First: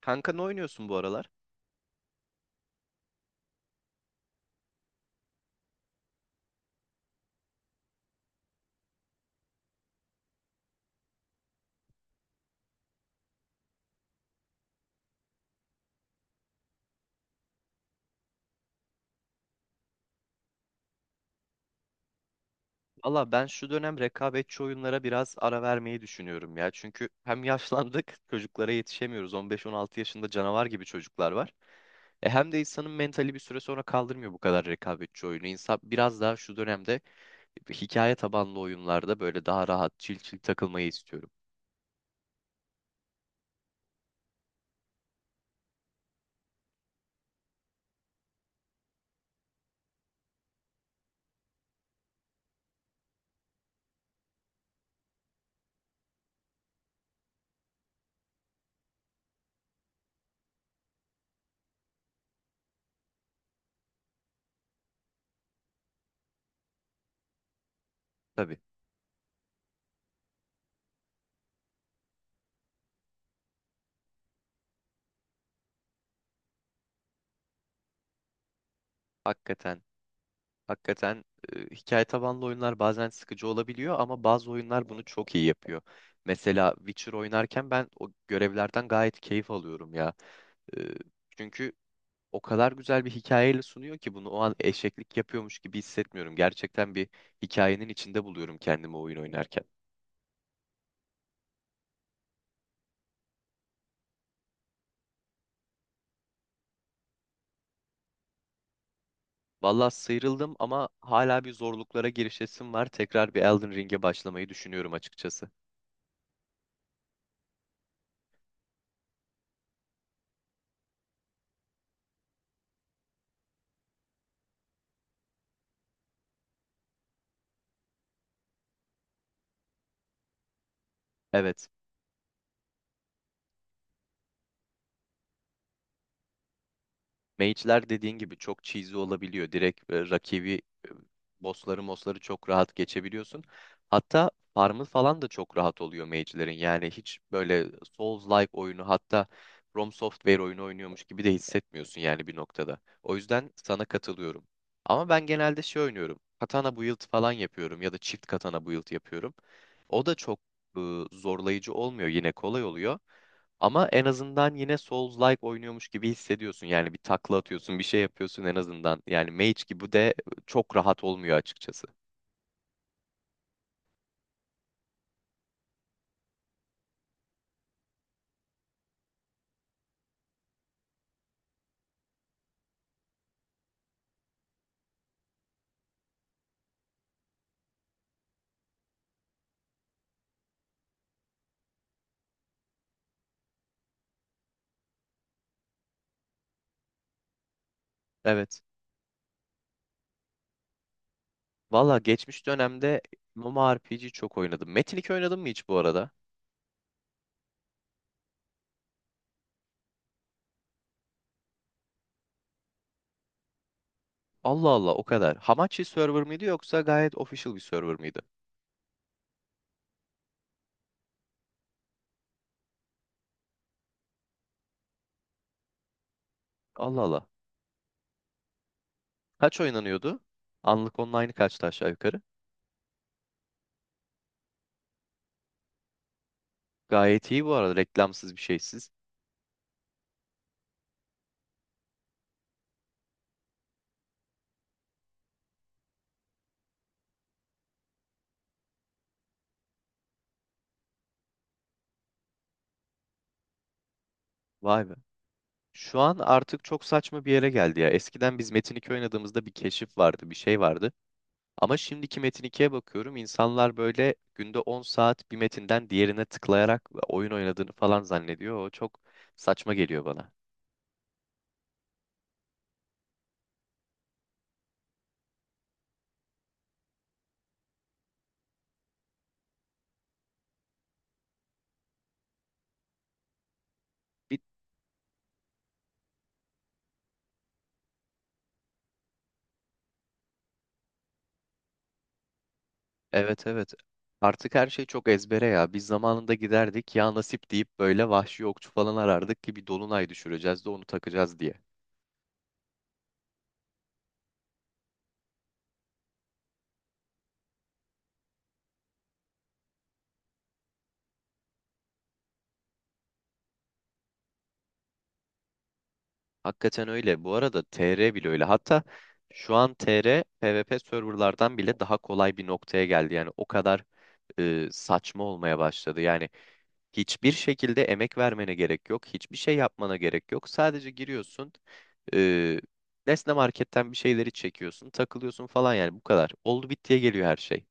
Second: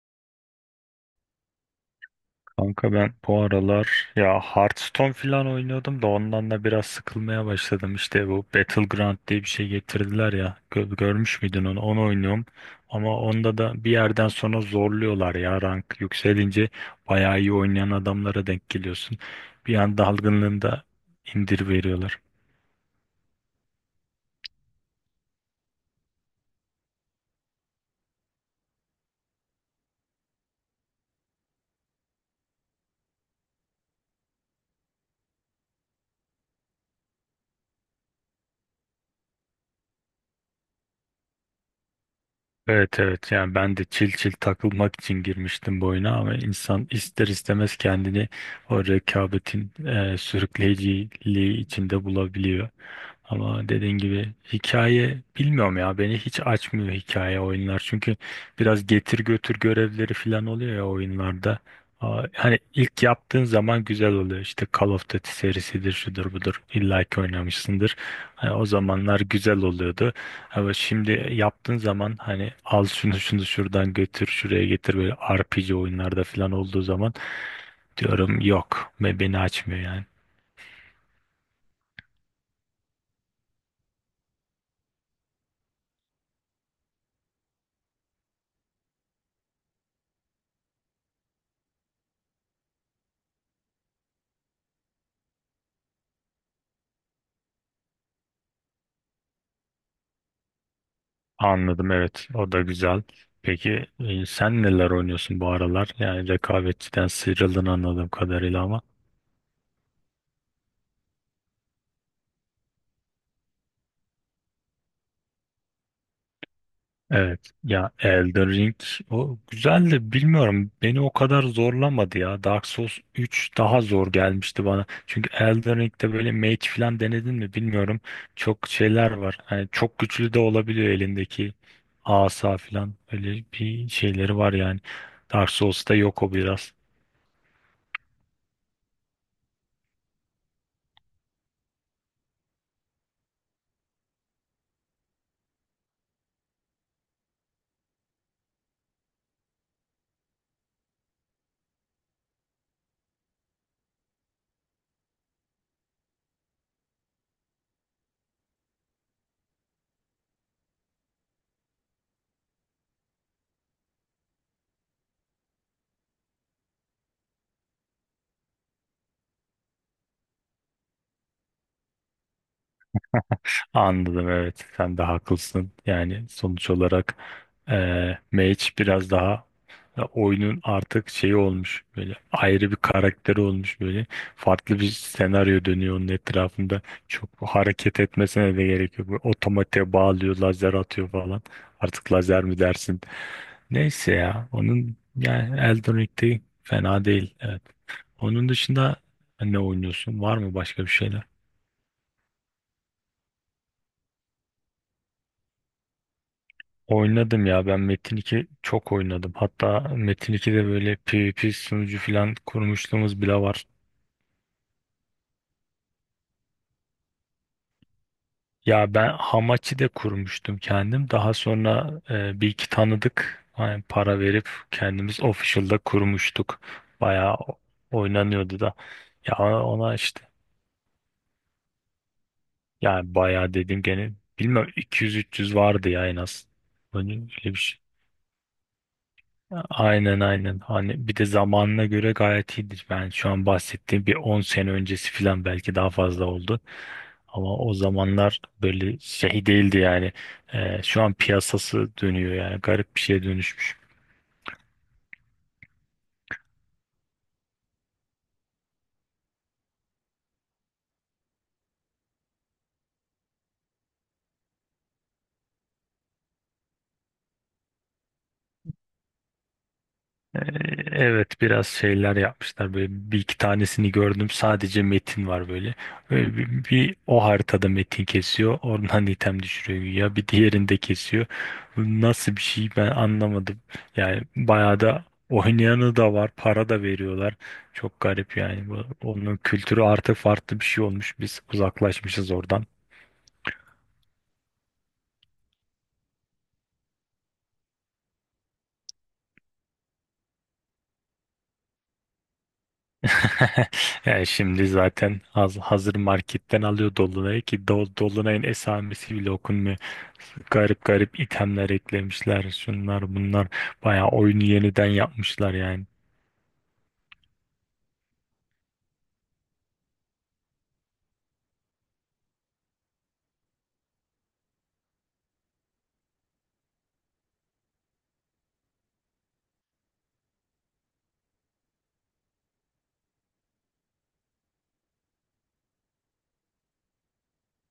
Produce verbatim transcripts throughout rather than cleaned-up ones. Kanka ne oynuyorsun bu aralar? Kanka ben bu aralar ya Hearthstone falan oynuyordum da ondan da biraz sıkılmaya başladım. İşte bu Battleground diye bir şey getirdiler ya. Gö- görmüş müydün onu? Onu oynuyorum. Ama onda da bir yerden sonra zorluyorlar ya rank yükselince bayağı iyi oynayan adamlara denk geliyorsun. Bir an dalgınlığında indir veriyorlar. Valla ben şu dönem rekabetçi oyunlara biraz ara vermeyi düşünüyorum ya. Çünkü hem yaşlandık, çocuklara yetişemiyoruz. on beş on altı yaşında canavar gibi çocuklar var. E hem de insanın mentali bir süre sonra kaldırmıyor bu kadar rekabetçi oyunu. İnsan biraz daha şu dönemde hikaye tabanlı oyunlarda böyle daha rahat, çil çil takılmayı istiyorum. Evet evet, yani ben de çil çil takılmak için girmiştim bu oyuna, ama insan ister istemez kendini o rekabetin e, sürükleyiciliği içinde bulabiliyor. Ama dediğin gibi hikaye bilmiyorum ya, beni hiç açmıyor hikaye oyunlar, çünkü biraz getir götür görevleri falan oluyor ya oyunlarda. Aa, Hani ilk yaptığın zaman güzel oluyor, işte Call of Duty serisidir şudur budur, illa ki oynamışsındır. Hani Tabii, o zamanlar güzel oluyordu. Ama şimdi yaptığın zaman hani al şunu şunu şuradan götür şuraya getir, böyle R P G oyunlarda falan olduğu zaman diyorum yok, ve beni açmıyor hakikaten yani. Hakikaten e, hikaye tabanlı oyunlar bazen sıkıcı olabiliyor ama bazı oyunlar bunu çok iyi yapıyor. Mesela Witcher oynarken ben o görevlerden gayet keyif alıyorum ya. E, çünkü o kadar güzel bir hikayeyle sunuyor ki bunu o an eşeklik yapıyormuş gibi hissetmiyorum. Gerçekten bir hikayenin içinde buluyorum kendimi oyun oynarken. Anladım, evet, o da güzel. Peki e, sen neler oynuyorsun bu aralar? Yani rekabetçiden sıyrıldın anladığım kadarıyla ama. Valla sıyrıldım ama hala bir zorluklara girişesim var. Tekrar bir Elden Ring'e başlamayı düşünüyorum açıkçası. Evet ya, Elden Ring o güzeldi, bilmiyorum beni o kadar zorlamadı ya. Dark Souls üç daha zor gelmişti bana, çünkü Elden Ring'de böyle mage falan denedin mi bilmiyorum, çok şeyler var hani, çok güçlü de olabiliyor elindeki Evet. asa falan, öyle bir şeyleri var yani. Dark Souls'ta yok o biraz. Mage'ler dediğin gibi çok cheesy olabiliyor. Direkt e, rakibi e, bossları mosları çok rahat geçebiliyorsun. Hatta farmı falan da çok rahat oluyor mage'lerin. Yani hiç böyle Souls-like oyunu hatta From Software oyunu oynuyormuş gibi de hissetmiyorsun yani bir noktada. O yüzden sana katılıyorum. Ama ben genelde şey oynuyorum. Katana build falan yapıyorum ya da çift katana build yapıyorum. O da çok e, zorlayıcı olmuyor. Yine kolay oluyor. Ama en azından yine Souls-like oynuyormuş gibi hissediyorsun. Yani bir takla atıyorsun, bir şey yapıyorsun en azından. Yani Mage gibi de çok rahat olmuyor açıkçası. Anladım evet, sen de haklısın. Yani sonuç olarak eee mage biraz daha, ya oyunun artık şeyi olmuş, böyle ayrı bir karakteri olmuş, böyle farklı bir senaryo dönüyor onun etrafında, çok hareket etmesine de gerek yok, böyle otomatiğe bağlıyor, lazer atıyor falan. Artık lazer mi dersin, neyse ya. Onun yani Elden Ring'de fena değil, evet. Onun Evet. dışında ne oynuyorsun, var mı başka bir şeyler? Valla geçmiş dönemde MMORPG çok oynadım. Metin iki oynadın mı hiç bu arada? Oynadım ya, ben Metin iki çok oynadım. Hatta Metin ikide böyle PvP sunucu falan kurmuşluğumuz bile var. Allah Allah o kadar. Hamachi server mıydı yoksa gayet official bir server mıydı? Ya ben hamachi de kurmuştum kendim. Daha sonra e, bir iki tanıdık hani, para verip kendimiz official'da kurmuştuk. Allah Allah. Bayağı o- oynanıyordu da. Ya Kaç ona oynanıyordu? işte, Anlık online kaçtı aşağı yukarı? yani bayağı dedim gene, bilmem iki yüz üç yüz vardı ya en az. Öyle öyle Gayet iyi bu bir arada şey. reklamsız bir şeysiz. Aynen aynen. Hani bir de zamanına göre gayet iyidir. Ben şu an bahsettiğim bir on sene öncesi falan, belki daha fazla oldu. Ama o zamanlar böyle şey değildi yani. Ee, şu an piyasası dönüyor yani, garip bir şeye dönüşmüş. Vay be. Şu an artık çok saçma bir yere geldi ya. Eskiden biz Metin iki oynadığımızda bir keşif vardı, bir şey vardı. Ama şimdiki Metin ikiye bakıyorum. İnsanlar böyle günde on saat bir metinden diğerine tıklayarak oyun oynadığını falan zannediyor. O çok saçma geliyor bana. Ee, Evet biraz şeyler yapmışlar, böyle bir iki tanesini gördüm, sadece metin var böyle. Böyle bir, bir o haritada metin kesiyor, oradan item düşürüyor ya, bir diğerinde kesiyor. Bu nasıl bir şey ben anlamadım. Yani Bir, bayağı da oynayanı da var, para da veriyorlar. Çok garip yani bu, onun kültürü artık farklı bir şey olmuş, biz uzaklaşmışız oradan. evet, evet. Artık her şey çok ezbere ya. Biz zamanında giderdik ya nasip deyip böyle vahşi okçu falan arardık ki bir dolunay düşüreceğiz de onu takacağız diye. Yani şimdi zaten haz- hazır marketten alıyor Dolunay'ı, ki Do- Dolunay'ın esamesi bile okunmuyor. Garip garip itemler eklemişler, şunlar bunlar. Bayağı oyunu yeniden yapmışlar yani. Hakikaten öyle. Bu arada T R bile öyle. Hatta şu an T R PvP serverlardan bile daha kolay bir noktaya geldi. Yani o kadar e, saçma olmaya başladı. Yani hiçbir şekilde emek vermene gerek yok. Hiçbir şey yapmana gerek yok. Sadece giriyorsun. E, Nesne Market'ten bir şeyleri çekiyorsun. Takılıyorsun falan yani bu kadar. Oldu bittiye geliyor her şey.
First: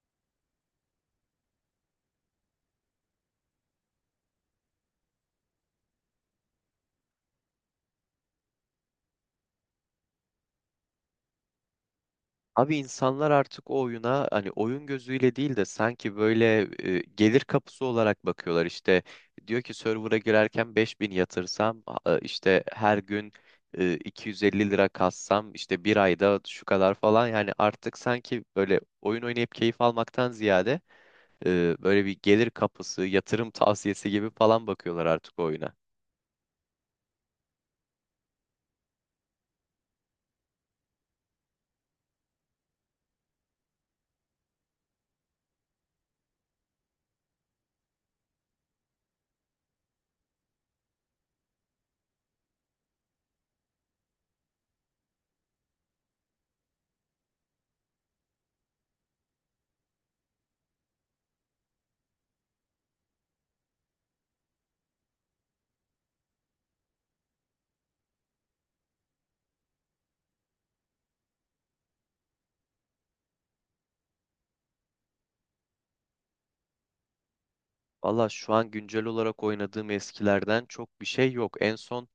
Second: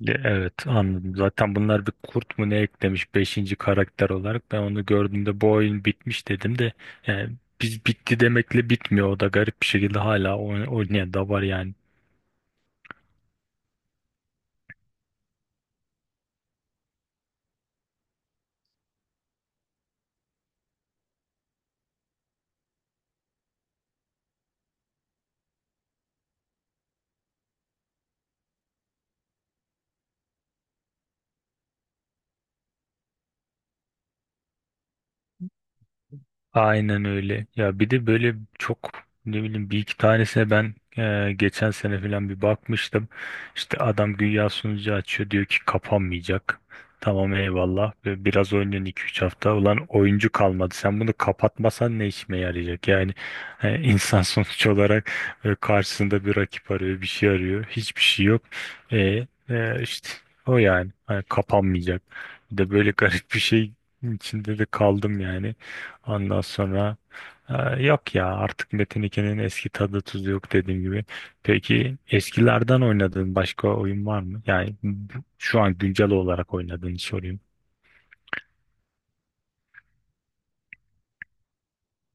Ya evet, anladım. Zaten bunlar bir kurt mu ne eklemiş, beşinci karakter olarak. Ben onu gördüğümde bu oyun bitmiş dedim de, yani biz bitti demekle bitmiyor. O da garip bir şekilde hala oyn- oynayan da var yani. Abi insanlar artık o oyuna hani oyun gözüyle değil de sanki böyle e, gelir kapısı olarak bakıyorlar. İşte diyor ki server'a girerken beş bin yatırsam a- işte her gün e, iki yüz elli lira kassam işte bir ayda şu kadar falan yani artık sanki böyle oyun oynayıp keyif almaktan ziyade Ee, böyle bir gelir kapısı, yatırım tavsiyesi gibi falan bakıyorlar artık oyuna. Aynen öyle. Ya bir de böyle çok, ne bileyim, bir iki tanesine ben e, geçen sene falan bir bakmıştım. İşte adam güya sunucu açıyor, diyor ki kapanmayacak. Tamam eyvallah. Ve biraz oynuyorsun iki üç hafta. Ulan oyuncu kalmadı. Sen bunu kapatmasan ne işime yarayacak? Yani e, insan sonuç olarak e, karşısında bir rakip arıyor, bir şey arıyor. Hiçbir şey yok. E, e, işte o yani. Hani kapanmayacak. Bir de böyle garip bir şey içinde de kaldım yani. Ondan sonra e, yok ya, artık Metin ikinin eski tadı tuzu yok, dediğim gibi. Peki eskilerden oynadığın başka oyun var mı? Yani bu- şu an güncel olarak oynadığını sorayım. Valla şu an güncel olarak oynadığım eskilerden çok bir şey yok. En son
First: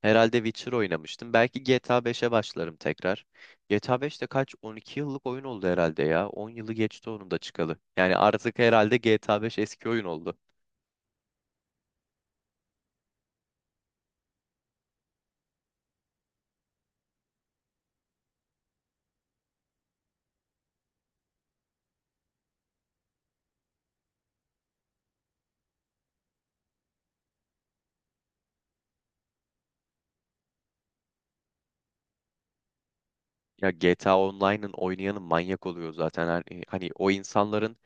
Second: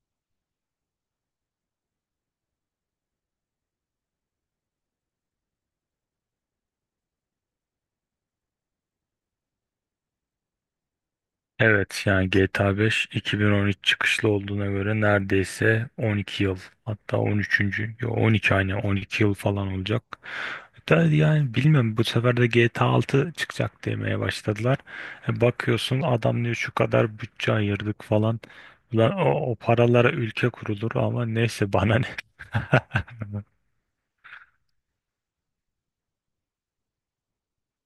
herhalde Witcher oynamıştım. Belki G T A beşe başlarım tekrar. G T A beş de kaç? on iki yıllık oyun oldu herhalde ya. on yılı geçti onun da çıkalı. Yani artık herhalde G T A beş eski oyun oldu. Evet yani G T A beş iki bin on üç çıkışlı olduğuna göre neredeyse on iki yıl, hatta on üçüncü Yo, on iki, aynı on iki yıl falan olacak. Da yani bilmiyorum, bu sefer de G T A altı çıkacak demeye başladılar. E, bakıyorsun adam diyor şu kadar bütçe ayırdık falan. Ulan o, o paralara ülke kurulur, ama neyse bana ne. Ya G T A Online'ın oynayanı manyak oluyor zaten. Hani, hani o insanların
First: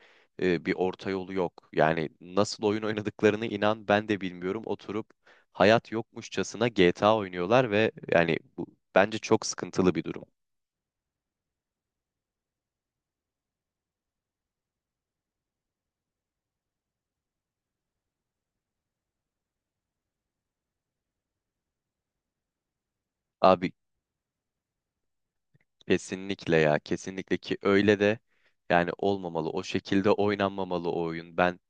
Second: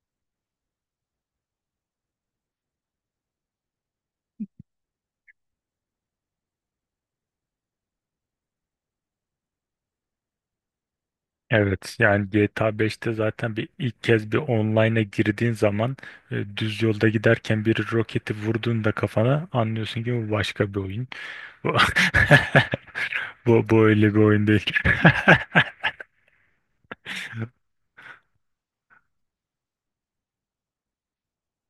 e, bir orta yolu yok. Yani nasıl oyun oynadıklarını inan ben de bilmiyorum. Oturup hayat yokmuşçasına G T A oynuyorlar ve yani bu bence çok sıkıntılı bir durum. Evet yani G T A beşte zaten bir ilk kez bir online'a girdiğin zaman e, düz yolda giderken bir roketi vurduğunda kafana, anlıyorsun ki bu başka bir oyun. Bu, bu, Abi bu öyle bir oyun değil. kesinlikle ya, kesinlikle ki öyle de yani olmamalı. O şekilde oynanmamalı o oyun. Ben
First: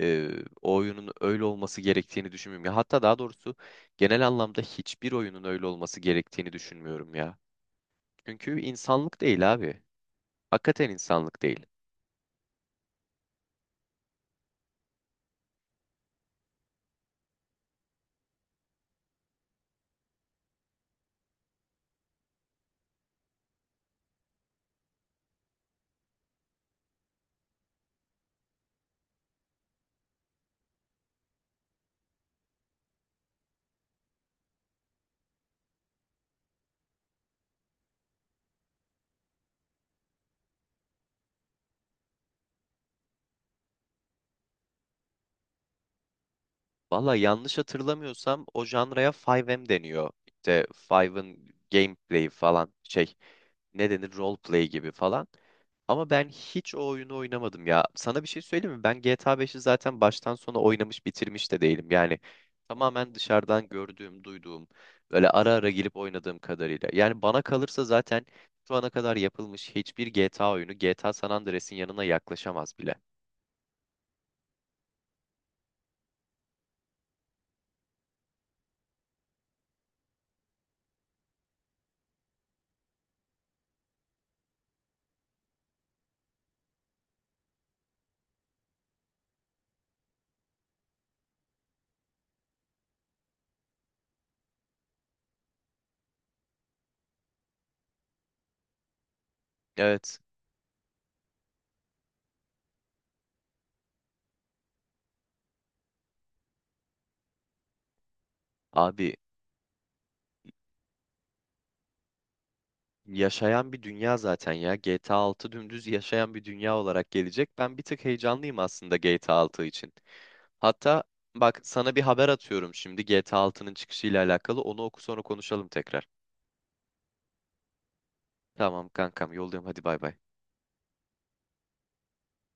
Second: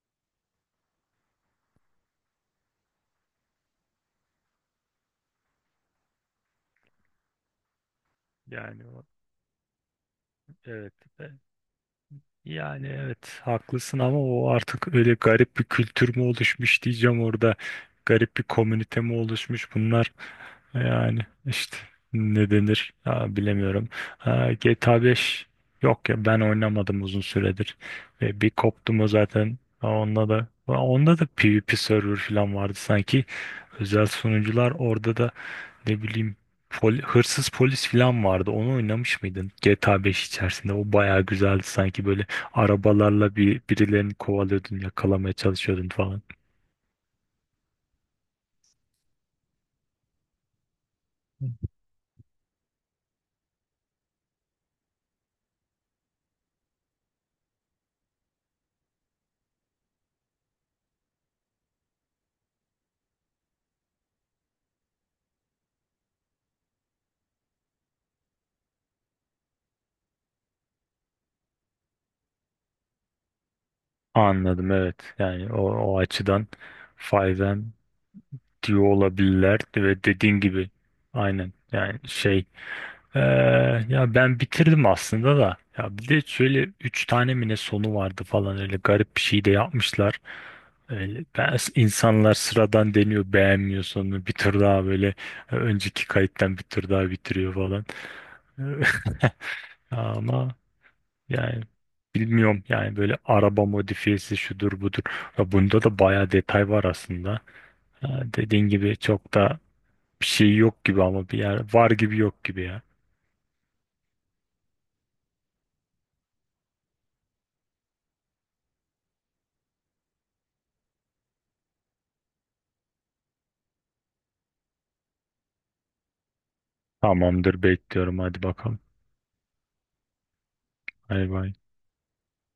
e, o oyunun öyle olması gerektiğini düşünmüyorum. Ya hatta daha doğrusu genel anlamda hiçbir oyunun öyle olması gerektiğini düşünmüyorum ya. Çünkü Yani o- insanlık değil abi. Hakikaten evet. insanlık değil. Yani evet haklısın, ama o artık öyle garip bir kültür mü oluşmuş diyeceğim orada. Garip bir komünite mi oluşmuş bunlar. Yani işte, ne denir ya, bilemiyorum. Ha, G T A beş, yok ya ben oynamadım uzun süredir. Ve bir koptum o zaten. Ha, Onda da onda da PvP server falan vardı sanki. Özel sunucular orada da, ne bileyim, pol- hırsız polis falan vardı. Onu oynamış mıydın? G T A beş içerisinde o bayağı güzeldi sanki, böyle arabalarla bir birilerini kovalıyordun, yakalamaya çalışıyordun falan. Valla yanlış hatırlamıyorsam o janraya beş em deniyor. İşte beşin gameplay falan şey, ne denir, roleplay gibi falan. Ama ben hiç o oyunu oynamadım ya. Sana bir şey söyleyeyim mi? Ben G T A beşi zaten baştan sona oynamış bitirmiş de değilim. Yani tamamen dışarıdan gördüğüm, duyduğum, böyle ara ara gelip oynadığım kadarıyla. Yani bana kalırsa zaten şu ana kadar yapılmış hiçbir G T A oyunu G T A San Andreas'in yanına yaklaşamaz bile. Anladım evet. Yani o, o açıdan fayv em diyor olabilirler, ve dediğin gibi aynen yani şey. Ee, Ya ben bitirdim aslında da. Ya bir de şöyle üç tane mi ne sonu vardı falan, öyle garip bir şey de yapmışlar. Öyle, ben, insanlar sıradan deniyor, beğenmiyor sonunu, bir tur daha böyle e, önceki kayıttan bir tur daha bitiriyor falan. Evet Ama yani bilmiyorum, yani böyle araba modifiyesi şudur budur. Ya bunda da bayağı detay var aslında. Ha, dediğin gibi abi, çok da bir şey yok gibi, ama bir yer var gibi yok gibi ya. yaşayan bir dünya zaten ya. G T A altı dümdüz yaşayan bir dünya olarak gelecek. Ben bir tık heyecanlıyım aslında G T A altı için. Hatta bak sana bir haber atıyorum şimdi G T A altının çıkışıyla alakalı. Onu oku, sonra konuşalım tekrar. Tamamdır, bekliyorum, hadi bakalım. Tamam kankam, yoldayım, hadi bay bay. Bay bay.